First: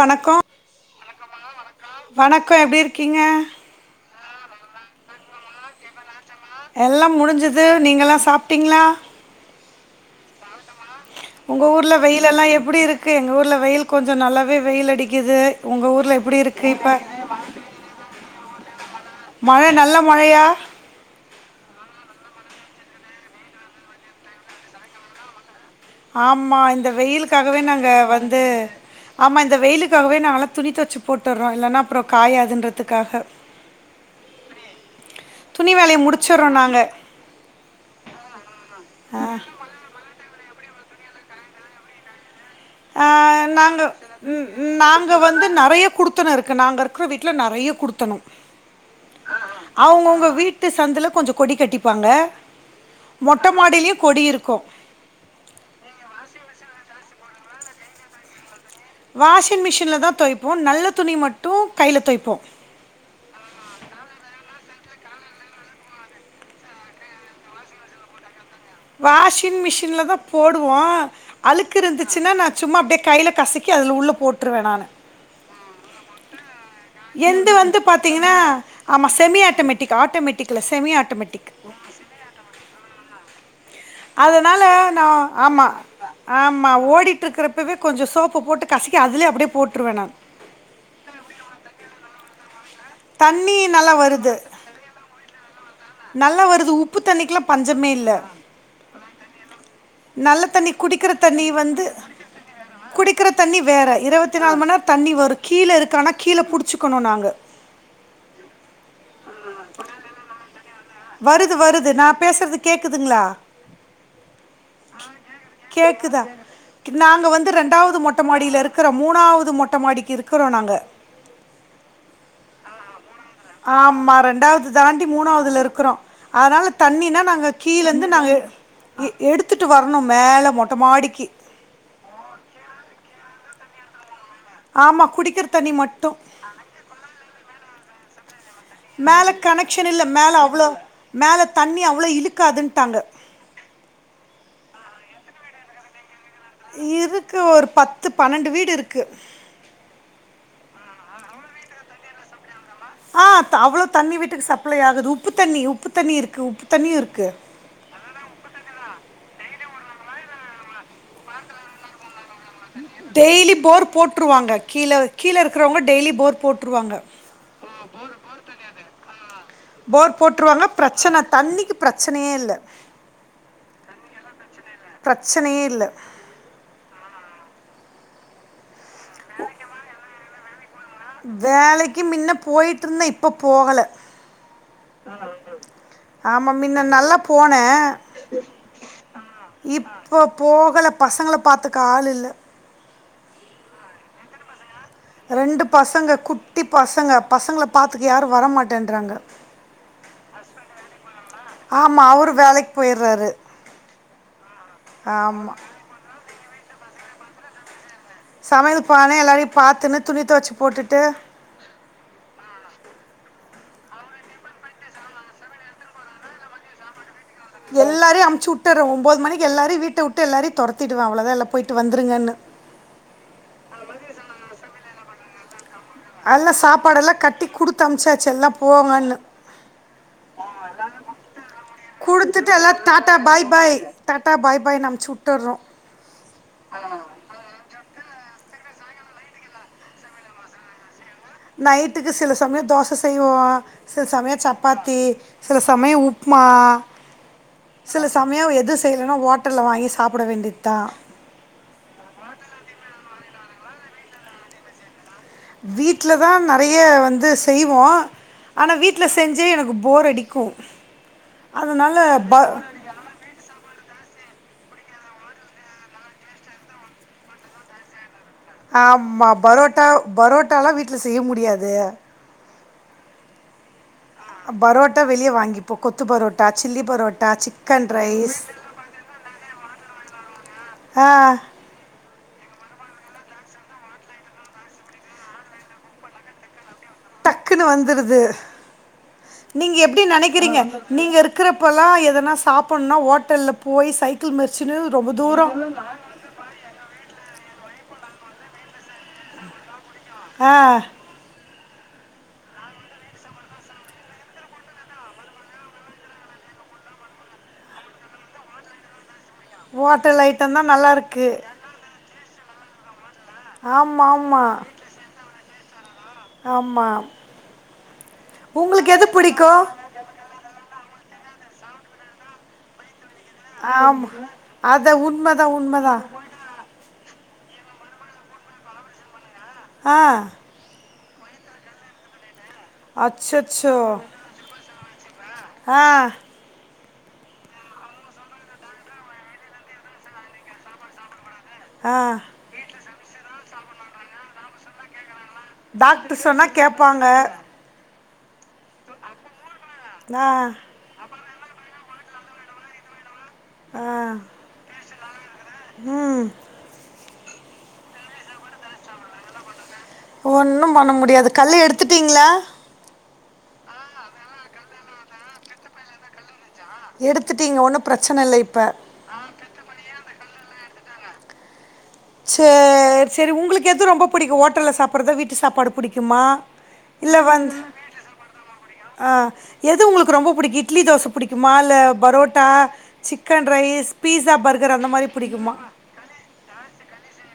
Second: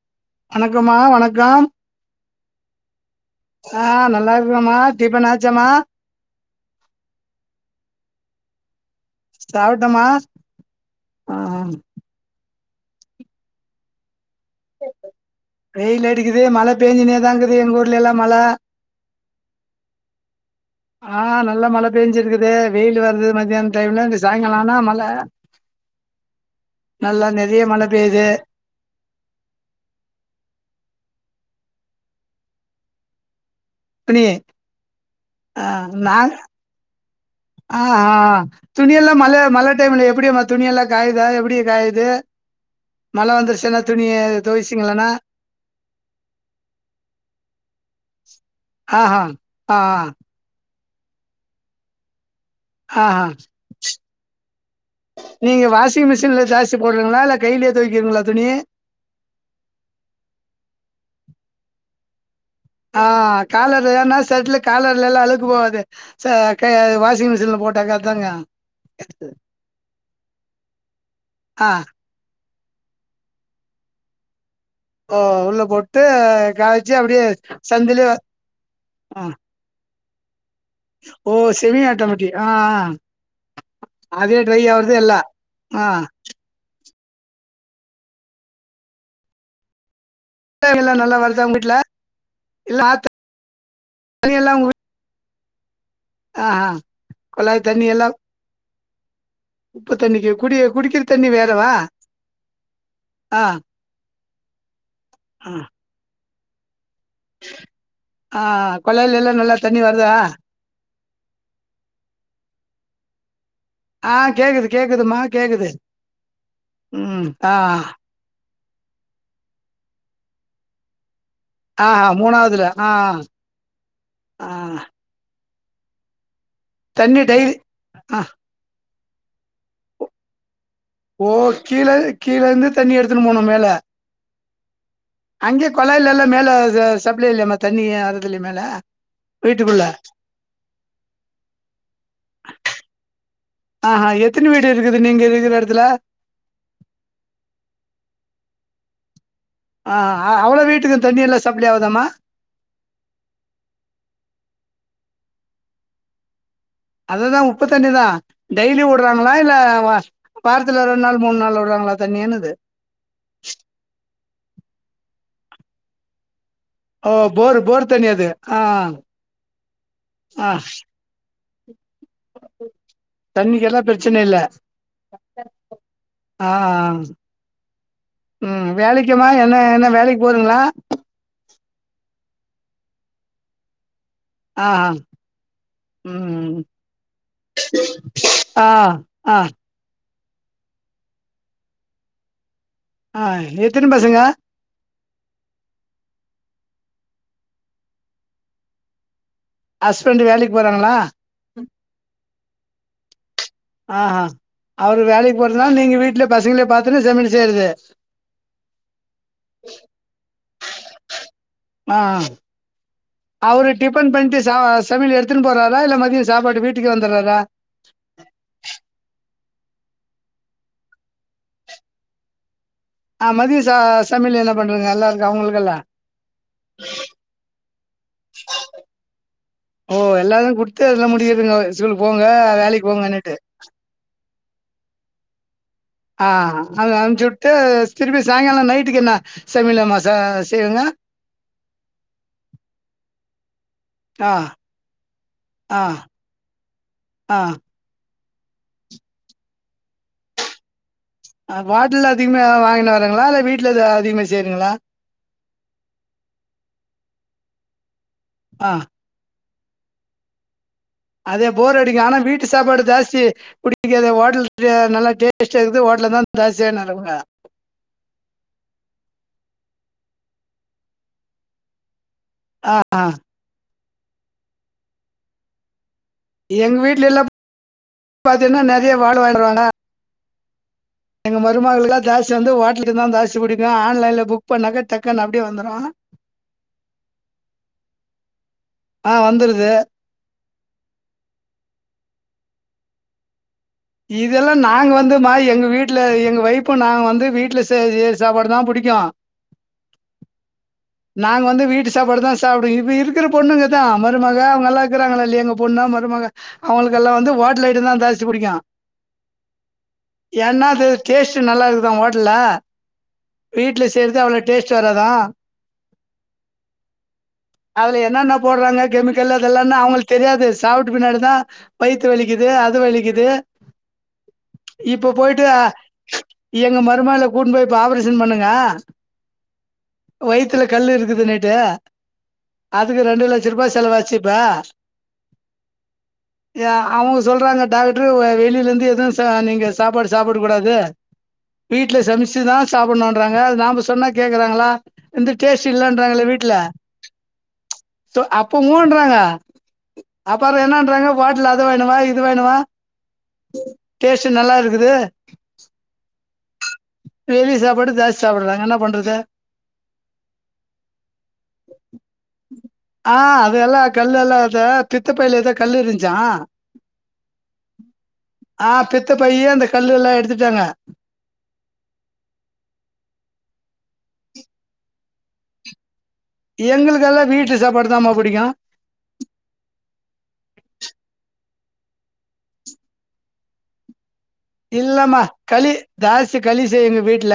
வணக்கோ வணக்கோ மா வணக்கொ வணக்கோ எப்பிடி இருக்கீங்க ஆ நல்லா இருக்கற மா டிஃபன் ஆச்சாமா எல்லா முடுஞ்சிது நீங்கெல்லா சாப்ட்டீங்களா சாப்ட்டமா உங்க ஊர்ல வெயில் எல்லா எப்பிடி இருக்கு எங்க ஊர்ல வெயில் கொஞ்சோ நல்லாவே வெயில் அடிக்குது உங்க வெயில் ஊர்ல எப்பிடி அடிக்குது இருக்கு மழ பேஞ்சுனேதாங்குது எங்க ஊர்ல எல்லா மழ மழ நல்ல மழையா ஆ நல்லா மழ பெஞ்சிருக்குது வெயில் வருது மத்தியானோ டைம்ல இந்த சாய்ங்காலோ ஆனா மழ ஆமா இந்த நல்லா வெயிலுக்காகவே நெறைய மழ நாங்க பெய்யுது வந்து ஆமா இந்த வெயிலுக்காகவே நாங்க எல்லா துணி துவச்சு போட்டர்றோ இல்லன்னா அப்பறோ காயாதுன்றதுக்காக துணி ஆ துணி வேலய நாங் முடிச்சற்றோ நாங்க ஆ ஆ துணியெல்லா மழ மழ டைம்ல எப்பிடி வ துணி எல்லா காயுதா எப்பிடி இது காயுது ஆ மழ வந்துருச்சுன்னா நாங்க துணிய துவைச்சிங்களன்னா நாங்க வந்து நறையா குடு த்தன இருக்கு நாங்க இருக்ற வீட்ல நறையா குடுத்தணொ ஆஹா ஆ அவ்ங்கவ்ங்க வீட் வீட்டு சந்துல கொஞ்சொ கொடி கட்டிப்பாங்க ஆ ஆ மொட்டை மாடியிலையும் கொடி இருக்கும் நீங்க வாஷிங் மிஷின்ல ஜாஸ்தி போட்றீங்களா இல்ல கைலயே தொவெக்கிறங்களா துணி வாஷிங் மிஷின்ல் தா தொய்ப்போ நல்ல துணிய மட்டு கைல தொய்ப்போ ஆ காலர் எனா செட்ல காலர்ல எல்லா அழுக்கு போகாது வாஷிங் மிஷின்ல போட்டாக்கா தாங்க வாஷிங் மிஷின்ல தா போடுவோ ஆ அழுக்குருந்து சின்னா நா சும்மா அப்டியே கையில கசிக்கி அதுல உள்ள போட்ருவ நானு ஆ உள்ள போட்டு காய் எந்து வந்து பாாத்தீங்ன்னா ஆமா ஆ செமி ஆட்டமெட்டிக் ஆட்டமெட்டிக் ஓ செமி ஆட்டோமேட்டிக் அ அ அதனால நா ஆமா ஆ ஆமா ஓடிட்ருக்கிறப்பவே கொஞ்சோ சோப்பு போட்டு கசக்கி அதுலே அப்படியே போட்ருவே நா [unintelligible] ல்லா நல்லா வருதா உங்க வீட்ல இல்ல ஆத்து தண்ணி நல்லா வருது தண்ணி எல்லா உங்க வீட் நல்லா ஆ ஆ வருது உப்பு தண்ணிக்கில்லா குழாய் தண்ணி பஞ்சமே எல்லா இல்ல உப்பு தண்ணிக்கு நல்ல குடி தண்ணி குடிக்கிற தண்ணி வேறவா வந்து குடிக்கிற ஆ தண்ணி வேற இரவத்தி நாலு மண் நேர் தண்ணி வரும் ஆ கீழ இருக்கனா கீழ புடிச்சுக்கணு நாங்க ஆ கொழய்லல்லா நல்லா தண்ணி வருதா வருது வருது நா பேசுறது கேக்குதுங்ளா ஆ கேக்குது கேக்குதுமா கேக்குது கேக்குதா நாங்க ம் வந்து ஆ ரெண்டாவ்து மொட் மொட்ட மாடியில இருக்கற மூணாவ்து மொட்டமாடிக்கு இருக்குறோ நாங்க அ அ மூணாவ்துல அ அ ஆமா ரெண்டாவ்து தாண்டி மூணாவ்துல இருக்குறோ அதனால தண்ணினா தண்ணி நாங்க டெய்லி கீழந்து ஆ நாங்க எடுத்துட்டு வர்ணு மேல மொட் ஓ கீழ கீழந்து தண்ணி எடுத்துன்னு போனும் மேல ஆமா குடிக்கிற அங்கே தண்ணி மட்டும் கொழாய்லல்லா மேல ச சப்ளை இல்யாமா தண்ணி ஏன் ஏறதில்ல மேல மேல வீட்டுக்குள்ள கனெக்ஷன் இல்ல மேல அவ்ளோ மேல தண்ணி அவ்ளோ இழுக்காதுன்ட்டாங்க அ ஆ எத்தன் வீடு இருக்குது நீங்க இருக்குற எடத்துல இருக்கு ஒரு பத்து பன்னெண்டு வீடு இருக்கு ஆ அவ்ளோ வீட்டுக்கு தண்ணியெல்லா சப்ளே ஆவுதாம்மா ஆ அவ்ளோ தண்ணி வீட்டுக்கு சப்ளை ஆகுது உப்பு தண்ணி உப்பு தண்ணி இருக்கு உப்பு தண்ணியும் இருக்குது அதுதா உப்பு தண்ணி தா டெய்லி விட்றாங்களா இல்ல வார்த்துல ரெண்நாள் மூண் நாள்ல விட்றாங்களா தண்ணியென்னுது டெய்லி போர்ரு போட்ருவாங்க கீழ கீழ இருக்கறவங்க டெய்லி போர் போட் ட்ருவாங்க ஓ போரு போர் தண்ணி அது ஆ போர் ஆ போட்ருவாங்க பிரச்சன தண்ணிக்கு பிரச்சனயே இல்ல தண்ணிக்கெல்லா பிரச்சன இல்ல பிரச்சனையே இல்ல ஆ அ ம் வேலைக்கமா என்ன என்ன வேலைக் போதுங்ளா வேலைக்கு மின்ன போயிட்ருந்த இப்ப போகல அ அ ஆமா மின்ன நல்லா போன ஆ ஆ இப்போ போகல பசங்கள பாத்துக்க ஆள் இல்ல ஆ எத்தின் பசங்க ரெண்டு பசங்க குட்டி பசங்க பசங்கள பாத்துக்க யாரும் வரமாட்டேன்றாங்க ஹஸ்பண்ட்டு வேலைக் போறாங்ளா ஆமா அவுரு வேலைக் போயிர்வாரு அ ஆ அவரு வேலைக் போறதுனால நீங்க வீட்ல பசங்ள பாத்துன்னு சமயல் செய்றது சமையல் பானே எல்லாரையும் பாத்துன்னு துணி தொவச்சி போட்டுட்டு அ அ அவரு டிஃபன் பண்ட்டு சா சமையல் எடுத்துன் போறாரா இல்ல மதிய சாப்பாட்டு வீட்டுக்கே வந்துறாரா எல்லாரையு அம்ச்சுஉட்டாரு ஒம்போது மணிக்கு எல்லாரையு வீட்ட உட்டு எல்லாரையு தொரத்திடுவ அவ்வுளோதா எல்லா போயிட்டு வந்துருங்கண்ணு ஆ மதிய சா சமையல் எல்லா பண்றங்க எல்லாருக்கு அவங்களுக்கெல்லா எல்லா சாப்பாடெல்லா கட்டி குடுத்து அனுப்ச்சாச்சி எல்லா போங்கோனு ஓ எல்லாரு குடுத்து அதுல முடிக்கிறதுங்க ஸ்கூலுக்கு போங்க குடுத்துட்டு எல்லா வேலைக்கு தாட்டா போங்கன்னுட்டு பாய் பாய் டாட்ட பாய் பாய்னு அம்ச்சுவுட் உட்டுர்ரோ ஆ அத அம்சிவுட் டு திருப்பி சாயங்காலோ நைட்டுக்கு என்ன சமையல மச செய்விங்க நைட்டுக்கு சில சமயோ தோச செய்வோ சில ஆ சமயோ சப்பாத்தி சில ஆ சமயோ உப்மா ஆ சில சமயோ எது செய்யலைனா ஹோட்டல்ல வாங்கி சாப்பிட வேண்டியதுதா ஹோட்டல அதிகமா வாங்கினு வரிங்களா இல்ல வீட்டுல அதிகமா செய்றிங்ளா வீட்ல தா வந்து நெறைய வந்து செய்வோ ஆ ஆனா வீட் வீட்ல செஞ்சி எனக்கு போர் அடிக்கு அதே போர் அடிக்கு ஆனா வீட்டு சாப்பாடு ஜாஸ்தி குடி இதுக்கு அது ஹோட்டல் து நல்லா டேஸ்ட்டா இருக்குது ஹோட்டல தா தாசித்தியா நாங்க ஆமா பரோட்டா பரோட்டாலா வீட்ல செய்ய முடியாது ஆ ஆ பரோட்டா வெளியே வாங்கிப்போ இப்ப கொத்து பரோட்டா எங்க சில்லி வீட்ல எல்லாம் பரோட்டா சிக்கன் ரைஸ் பாத்தீங்கன்னா நெறைய வாழ வாங்கிடுவாங்க ஆ பெருமளுல்லா ஜாஸ்தி வந்து ஹோட்டலக்கு தா ஜாஸ்தி புடிக்கு ஆன்லைன்ல புக் பண்ணாக்கா டக்குன்னு அப்படியே வந்துரு டக்குன்னு வந்துருது ஆ வந்துருது நீங்க எப்டி நெனைக்கிறீங்க நீங்க இருக்கிறப்பலா எதனா சாப்புடுணுனா ஹோட்டல்ல இதெல்லா நாங்க வந்து மா எங்க வீட்ல எங்க வைய்ப் இப்போ நாங்க வந்து வீட்ல செய்ர சாப்பாடு தா புடிக்கு ஆ நாங்க வந்து வீட்டு சாப்பாடு தா சாப்டுங்க இப்ப இருக்கிற பொண்ணுங்க தா மருமக அவங்கல்லா இருக்கிறாங்களா இல்லயா எங்க பொண்ணா மருமக அவங்களுக்கு எல்லா வந்து ஓட்டல் ஐடோதா ஜாஸ்தி புடிக்கு ஓட்டல் ஐ ஏன்னா அது டேஸ்டு நல்லா இருக்குதா ஹோட்டல்ல வீட்ல ஆமாம் செய்றது அவ்வளோ ஆமாம் டேஸ்ட் வராது தா ஆமாம் அதுல என்னன்ன போடுறாங்க உங்களுக்கு எது கெமிக்கல் அதெல்லா பிடிக்கும் நா அவங்களுக்கு தெரியாது சாப்பிட்டு பின்னாடி தா வயித்து வலிக்குது அது வலிக்குது ஆமா அதா இப்ப போயிட்டு உண்மதா உண்மதா எங்க மருமகல கூட்னு போய் இப்ப ஆப்ரேஷன் பண்ணுங்க ஆ வைப் வயித்துல கல்லு இருக்குதுன்னுட்டு அதுக்கு ரெண்டு லட்சோரூபா அச்சச்சோ செலவாச்சு இப்ப ஆ அவங்க சொல்றாங்க டாக்டரு வெளியில இருந்து எதுவு நீங்க சாப்பாடு சாப்பிட கூடாது ஆ வீட்டுல சமச்சுதா சாப்புடுணூண்றாங்க நாம சொன்னா கேக்குறாங்களா வந்து டேஸ்ட் டாக்டர் இல்லேன்றாங்களே சொன்னால் வீட்டுல கேட்பாங்க அப்ப மூன்றாங்க ஆ அப்புறோ என்னன்றாங்க ஹோட்டல்ல அத வாங்கினு வா இது வாங்கினுவா ஆ டேஸ்ட்டு நல்லா இருக்குது ம் டெய்லி சாப்பாடு தாளிச்ச சாப்பிடுதாங்க என்ன பண்றது ஒன்னு பண்ண முடியாது கல்ல எடுத்துட்டீங்களா ஆ அது எல்லா கல்லெல்லா அந்த பித்த பைல ஏதோ கல்லு இருந்ச்சா எடுத்துட்டீங்க ஒண்ணு பிரச்சன இல்ல இப்ப இப்ப பையு அந்த கல்லு எல்லா எடுத்துட்டாங்க சேரி சேரி உங்களுக்கு எது ரொம்ப பிடிக்கு ஹோட்டலில சாப்பிட்றதா வீட்டு சாப்பாடு புடிக்குமா எங்களுக்கெல்லா வீட்டு சாப்பாடு தாம்மா பிடிக்கு ஆ எது உங்களுக்கு ரொம்ப பிடிக்கு இட்லி தோச பிடிக்குமா இல்ல parotta chicken rice pizza burger இல்லமா களி லாஸ்டு களி செய் எங்க வீட்ல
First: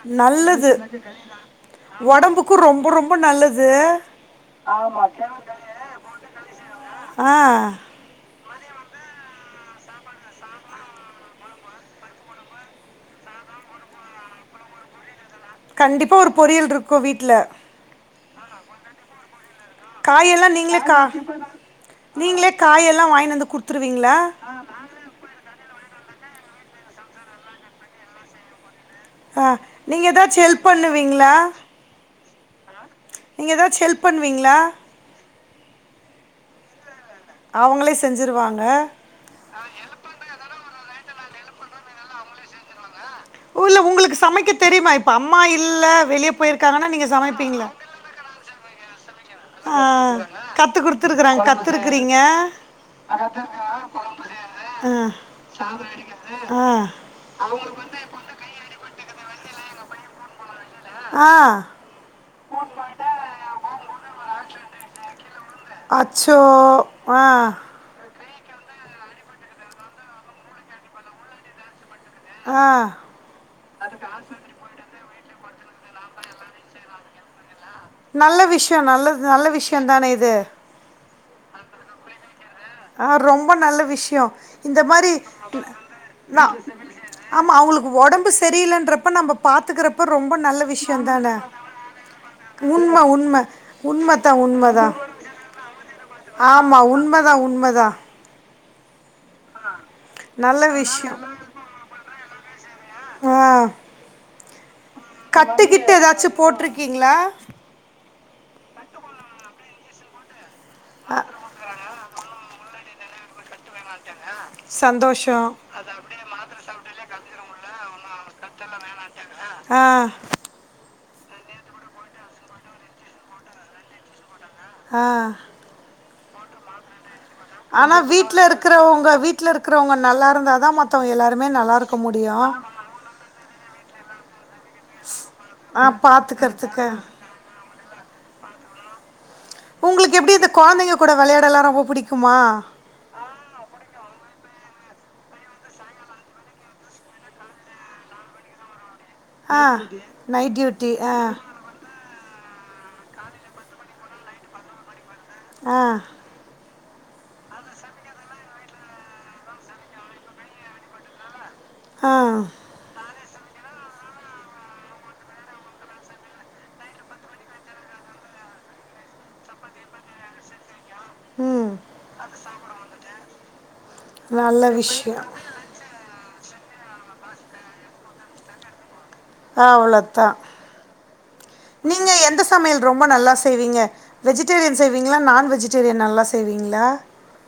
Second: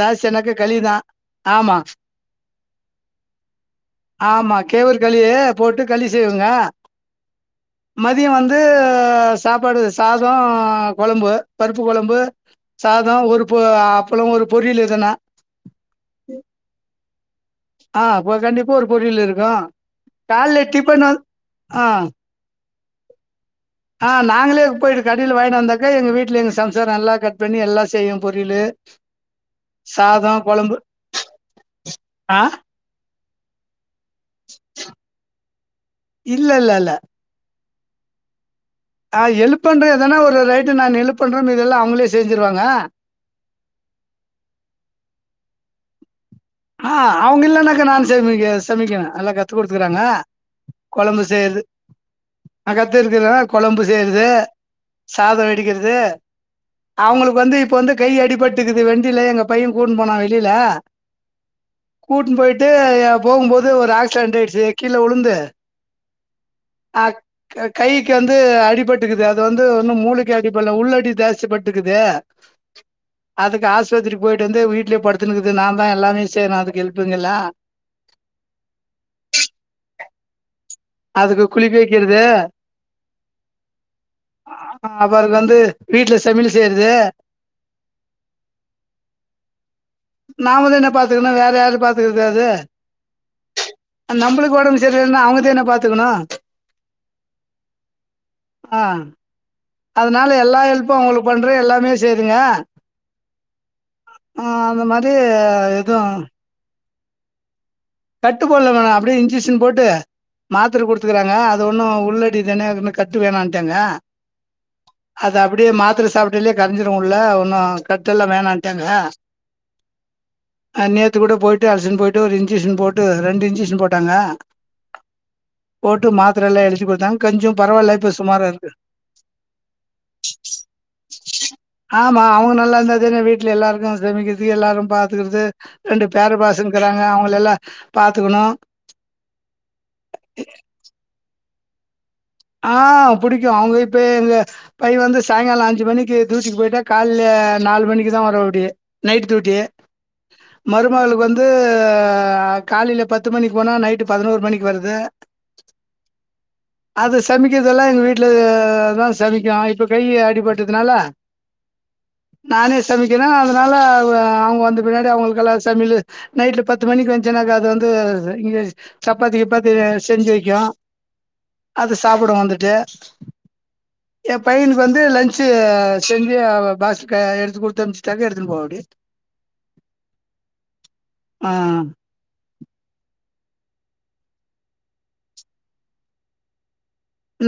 ஜாஸ்தினாக்க நல்லது களி தான் ஆமா உடம்புக்கு ரொம்ப ரொம்ப நல்லது ஆமா கேவல் களி போட்டு களி செய்வேங்க ஆ மதியோ வந்து சாப்பாடு சாதோ கொழம்பு பருப்பு கொழம்பு சாதோ ஒரு பொ அப்பளம் ஒரு பொரியல் எதுன்னா கண்டிப்பாக ஒரு பொரியல்ருக்கு வீட்ல ஆ போ கண்டிப்பா ஒரு பொரியல் இருக்கு காயெல்லா கால்ல நீங்களே கா டிஃபன் வந் ஆ நீங்களே காயெல்லா வாங்கினு வந்து குடுத்து ஆ நாங்களே போய்டு கடில வாங்கினு வந்தாக்கா எங்க வீட்ல எங்க சம்சாரோ நல்லா கட் பண்ணி எல்லா செய்யு பொரியலு ஆ நீங்க சாதோ எதாச்சு ஹெல்ப் கொழம்பு பண்ணுவிங்களா ஆ நீங்க ஏதாச்சு ஹெல்ப் பண்ணுவீங்ளா இல்ல இல்லல்ல அவுங்களே செஞ்சுருவாங்க ஆ எழுப் பண்றே தான ஒரு ரைட்டு நா எழுபணுனு இதெல்லா அவுங்களே செஞ்சுருவாங்க ஓ இல்ல உங்களுக்கு சமைக்க தெரியுமா இப்ப அம்மா இல்ல வெளிய போய்ருக் ஆ அவுங்க இல்லனாக்கா நானு சமக்க சமக்கனு எனக்கு ஆ கத்து குடுத்துருக்கறாங்க கத்துருக்கிறீங்க நா கத்துருக்குறது கொழம்பு செய்றது ஆ சாதோ வடிக்கிறது ஆ அவுங்களுக்கு வந்து இப்ப வந்து கை அடிபட் டுக்குது வெண்டில எங்க பையே கூட்டுனு போனா வெளில ஆ கூட்டுனு போய்ட்டு போம்போது ஒரு ஆக்சிடன்ட் ஆய்டுச்சு கீழ உழுந்து சோ ஆ கைக்கு வந்து அடிபட்டுக்குது அது வந்து ஒன்னு மூளைக்கு அடிபடல உள்ளடி ஜாஸ்தி பட்டுக்குது ஆ அதுக்கு ஆஸ்பத்திரி போய்ட்டு வந்து வீட்லே படுத்துனுக்குது நா தா எல்லாமே செய்றே அதுக்கு ஹெல்ப்புக்கு எல்லா நல்ல விஷயோ நல்லது நல்ல விஷயோ தானே இது அதுக்கு குளிக்க வைக்கிறது ஆ ரொம்ப நல்ல விஷயோ இந்த மாரி அவருக்கு வந்து வீட்ல நா சமையல் செய்யறது ஆமா அவுங்களுக்கு உடம்பு சரியில்லன்றப்ப நம்ம பாத்துக்கிறப்ப ரொம்ப நல்ல நாம விஷயோ பாத்துக்கணு தான வேற யாரு பாத்துக்கறது உண்ம உண்ம அது உண்மத்தா நம்மளுக்கு ஒடம்பு உண்மதா சரியில்லன்னா அவங்க தான பாத்துக்கணு ஆமா உண்மதா உண்மதா ஆ அதனால எல்லா நல்ல ஹெல்ப்பூ விஷயம் அவுங்களுக்கு பண்ற எல்லாமே சேய்ரீங்க ஆ அ அந்தமாரி எதூவ் க்கிங்ளா கட்டு போட்லமா அப்டியே இன்ஜெசன் போட்டு மாத்திர குடுத்துக்குறாங்க அது ஒன்னூ உள்ளடி தான அது கட்டு வேணான்ட்டாங்க அது சந்தோஷம் அப்டியே மாத்தர சாப்ட்டாலே கரஞ்சிரூ உள்ள ஒன்னூ கட்டெல்லா வேணான்ட்டாங்க அ அ நேத்து கூட போயிட்டு அழச்சின் போயிட்டு ஒரு இன்ஜெசன் போட்டு ரெண்டு இன்ஜெசன் போட்டாங்க ஆ போட்டு மாதிரல்லா எழுதி குடுத்தாங் ஆனா வீட்ல இருக்கிறவங்க வீட்ல இருக்கிறவங்க நல்லா இருந்தாதா மத்தவங்க எல்லாருமே நல்லா இருக் ஆமா அவுங்க நல்லா இருந்தாதான வீட் ட்ல எல்லாருக்கூ சமைக்கிறதுக்கு எல்லாரு பாத்துக்கிறது ஆ ரெண்டு பேர பாத்துக்கிறதுக்கு பசங்க்கிறாங்க அவுங்கலல்லா பாத்துக்கனோ உங்களுக்கு எப்டி இந்த கொழந்தைங்க கூட விளையாட எல்லா ரொம்ப பிடிக்குமா ஆ புடிக்கோ அவுங்க இப்போ எங்க பைய வந்து சாயங்காலோ அஞ்சு மணிக்கு த்துயூட்டிக்கு போயிட்டா கால்ல நாலு மணிக்கு தா வரவாப்புடி நைட் டியூட்டி ஆ நைட் டியூட்டி ஆ மருமகளுக்கு வந்து காலயில பத்து மணிக்கு போனா நைட்டு பதினோரு மணிக்கு வருது அ அது சமைக்கர்தெல்லா எங்க வீட்ல தா சமைக்கோ இப்ப கை அடிபட்டதுனால ஆ நானே சமைக்கனோ அதனால அவுக அவுங்க வந்த பின்னாடி அவுங்களுக்கெல்லா சமையலு நைட் பத்து மணிக்கு வந்ச்சின்னக்கா அது வந்து இஙகய்ச் சப்பாத்தி கிப்பாத்தி செஞ்சு வைக்கோ ம் அது சாப்புடூ வந்துட்டு ஏ நல்ல பையனுக்கு வந்து விஷயம் லன்ச்சு செஞ்சு அவ பாஸ்க் க எடுத்து குடுத்தனுப்ச்சிட்டாக்கா எடுத்துன்னு போவாப்புடி ஆவ் ளோத்தா அ நீங்க எந்த சமையல் ரொம்ப நல்லா செய்வீங்க வெஜிடேரியன் செய்வீங்ளா நான் வெஜிடேரியன் நல்லா செய்வீங்ளா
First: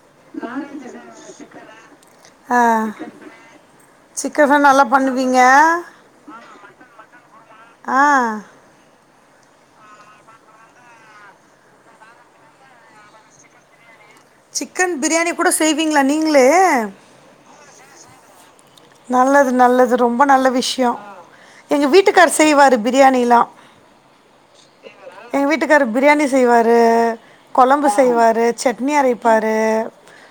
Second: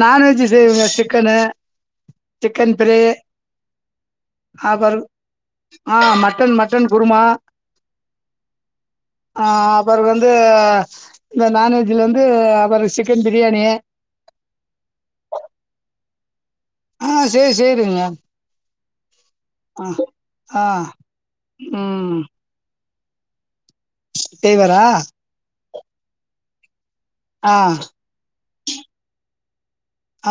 நான்வெஜ் செய்வேங்க சிக்கனு அ சிக்கன் ஃப்ரை சிக்கர்லா நல்லா பண்ணுவீங்க சிக்கன் குருமா அ அ அப்பறோ வந்து இந்த நான்வெஜ்ல வந்து அப்பறோ சிக்கன் பிரியாணி சிக்கன் பிரியாணி கூட செய்வீங்ளா நீங்களே அ செய்வெ செய்யூறங்க நல்லது நல்லது ரொம்ப நல்ல ஆ விஷ்யோ எங்க ம் வீட்டுக்காரர் செய்வாரு பிரியாணில்லா செய்வாரா எங்க வீட்டுக்காரு பிரியாணி செய்வாரு ஆ கொழம்பு செய்வாரு சட்னி அரைப்பாரு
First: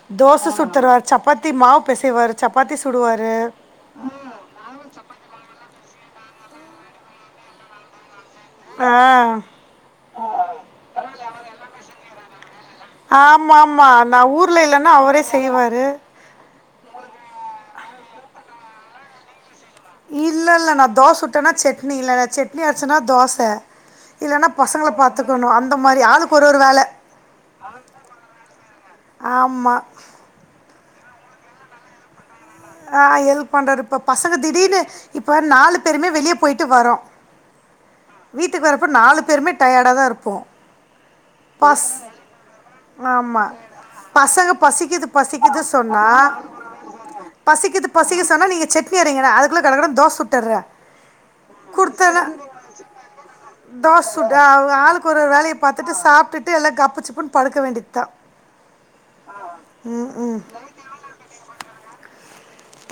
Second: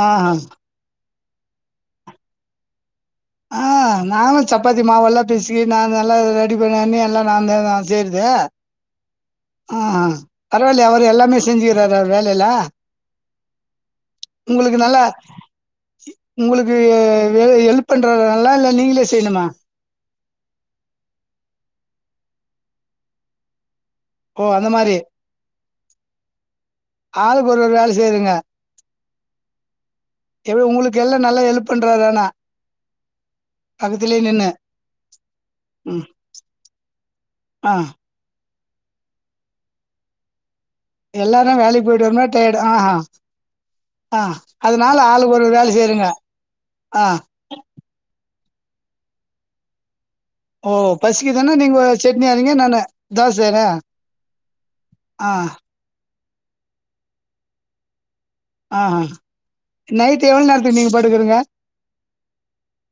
ஆஹா தோச சுட்த்தருவார் சப்பாத்தி மாவு பெசைவார் சப்பாத்தி சுடுவார் அ நானோ சப்பாத்தி மாவல்லா பெசைய நா நல்லா டிஃபன்ல்லர்ந்து எல்லா நாந்தா நா செய்றது அ ஆ பரவால்லயே அவரு எல்லாமே செஞ்சுக்கறாரே அவர் வேலையல்லா ஆமா ஆமா நா ஊர்ல இல்லன்னா அவரே செய்வாரு உங்களுக்கு எ எல்ப் பண்றாரா நல்லா இல்ல நீங்களே செய்யணுமா இல்லல்ல நா தோச சுட்டேன்னா சட்னி இல்ல நா சட்னி அரச்சேன்னா தோச இல்லன்னா ஓ அந்த பசங்கள மாரி பாத்துக்கணு அந்த மாரி ஆளுக்கு ஒரு ஒரு வேல ஆளுக்கு ஒரு ஒரு வேல செய்றீங்க ஆமா எப்பிடி உங்களுக்கு எல்லா நல்ல ஹெல்ப் பண்றாரு ஆனா ஆ ஹெல்ப் பண்றாரு இப்ப பக்கத்துலயே பசங்க நின்னு திடீர்னு இப்ப நாலு ம் பேருமே வெளிய போயிட்டு வரோ ஆ வீட்டுக்கு வரப்ப நாலு பேருமே டயேடாதா இருப்போ எல்லாரு வேலைக்கி போயிட்டு வரனால டயேடு ஆ ஹா ஆமா ஆ பசங்க அதனால பசிக்குது ஆளுக்கு ஒரு பசிக்குது வேல செய்றீங்க ஆ பசிக்கிது பசிக்கிது சொன்னா நீங்க சட்னி அரைங்க நா அதுக்குள்ள கடகடன்னு தோச சுட் டர்ற நீங்க குடுத்தன்னா சட்னி அரைங்க நானு தோசைனா தோச சுட அவங்க ஆளுக்கு ஒரு ஆ வேலைய பாத் துட்டு சாப்ட்டுட்டு எல்லா கப்பு சிப்புன்னு படுக்க வேண்டியதுதா ஆ ஹா ம் ம் நைட்டு எவ்ளோ நேரத்துக்கு நீங்க படுக்குறீங்க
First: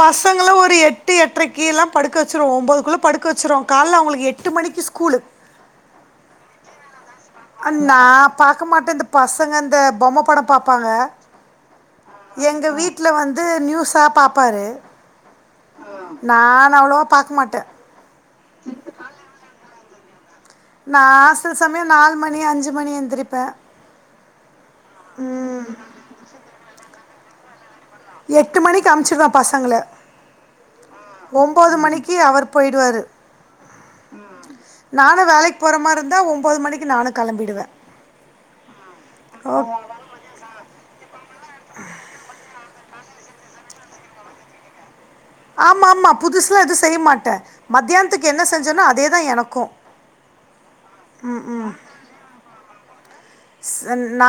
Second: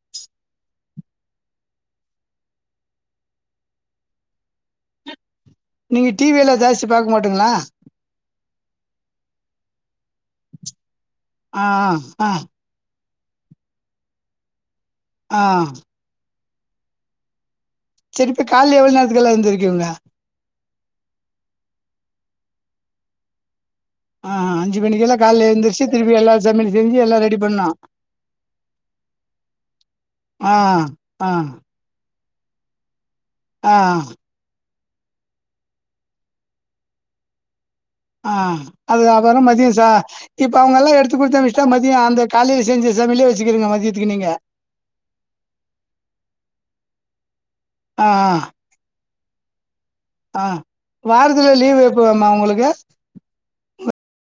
பசங்கள ஒரு எட்டு எட்ரைக்கெல்லா படுக்க வச்சுருவோ ஒம்போதுக்குள்ள படுக்க வச்சுருவோ கால்ல அவுங்களுக்கு எட்டு மணிக்கி ஸ்கூலு நீங்க டி வி எல்லா ஜாஸ்தி பாக்க மாட்டீங்களா அ நா பாக்க மாட்டே இந்த பசங்க இந்த பொம்ம படோ பாப்பாங்க ஆ ஆ எங்க வீட்ல வந்து நியூஸா பாப்பாரு ஆ நானு அவ்ளவா பாக்க மாட்டே செரி இப்ப கால்ல எவ்ளவு நேரத்துக்கெல்லா எந்திரிக்குங்க நா சில சமயோ நாலு மணி அஞ்சு மணி எந்திரிப்பே ஆ ஆ அஞ்சு மணிக்கெல்லா ம் கால்ல எந்திரிச்சு திருப்பி எல்லா சமையல் செஞ்சு எல்லா ரெடி பண்ணணு எட்டு மணிக்கி அன்ப்ச்சிருவே பசங்கள ஆ ஆ ஒம்போது மணிக்கி அவர் போயிடுவாரு ஆ நானு வேலைக்கி போற மார இருந்தா ஒம்போது மணிக்கி நானு கெளம்பிடுவே ஆ அதுக்கு அப்பறோ மதியோ சா இப்ப அவங்கல்லா எடுத்து குடுத்து அனுப்ச்சிட்டா மதியோ அந்த காலைல செஞ்ச சமையலயே வச்சுக்கிருவீங்க மதியத்துக்கு நீங்க ஆமா ஆமா புதுசா எது செய்ய மாட்டே ஆ மத்தியானத்துக்கு என்ன செஞ்சேனோ அதேதா எனக்கு ஆ வாரத்துல லீவ் எப்போமா உங்களுக்கு சன் நா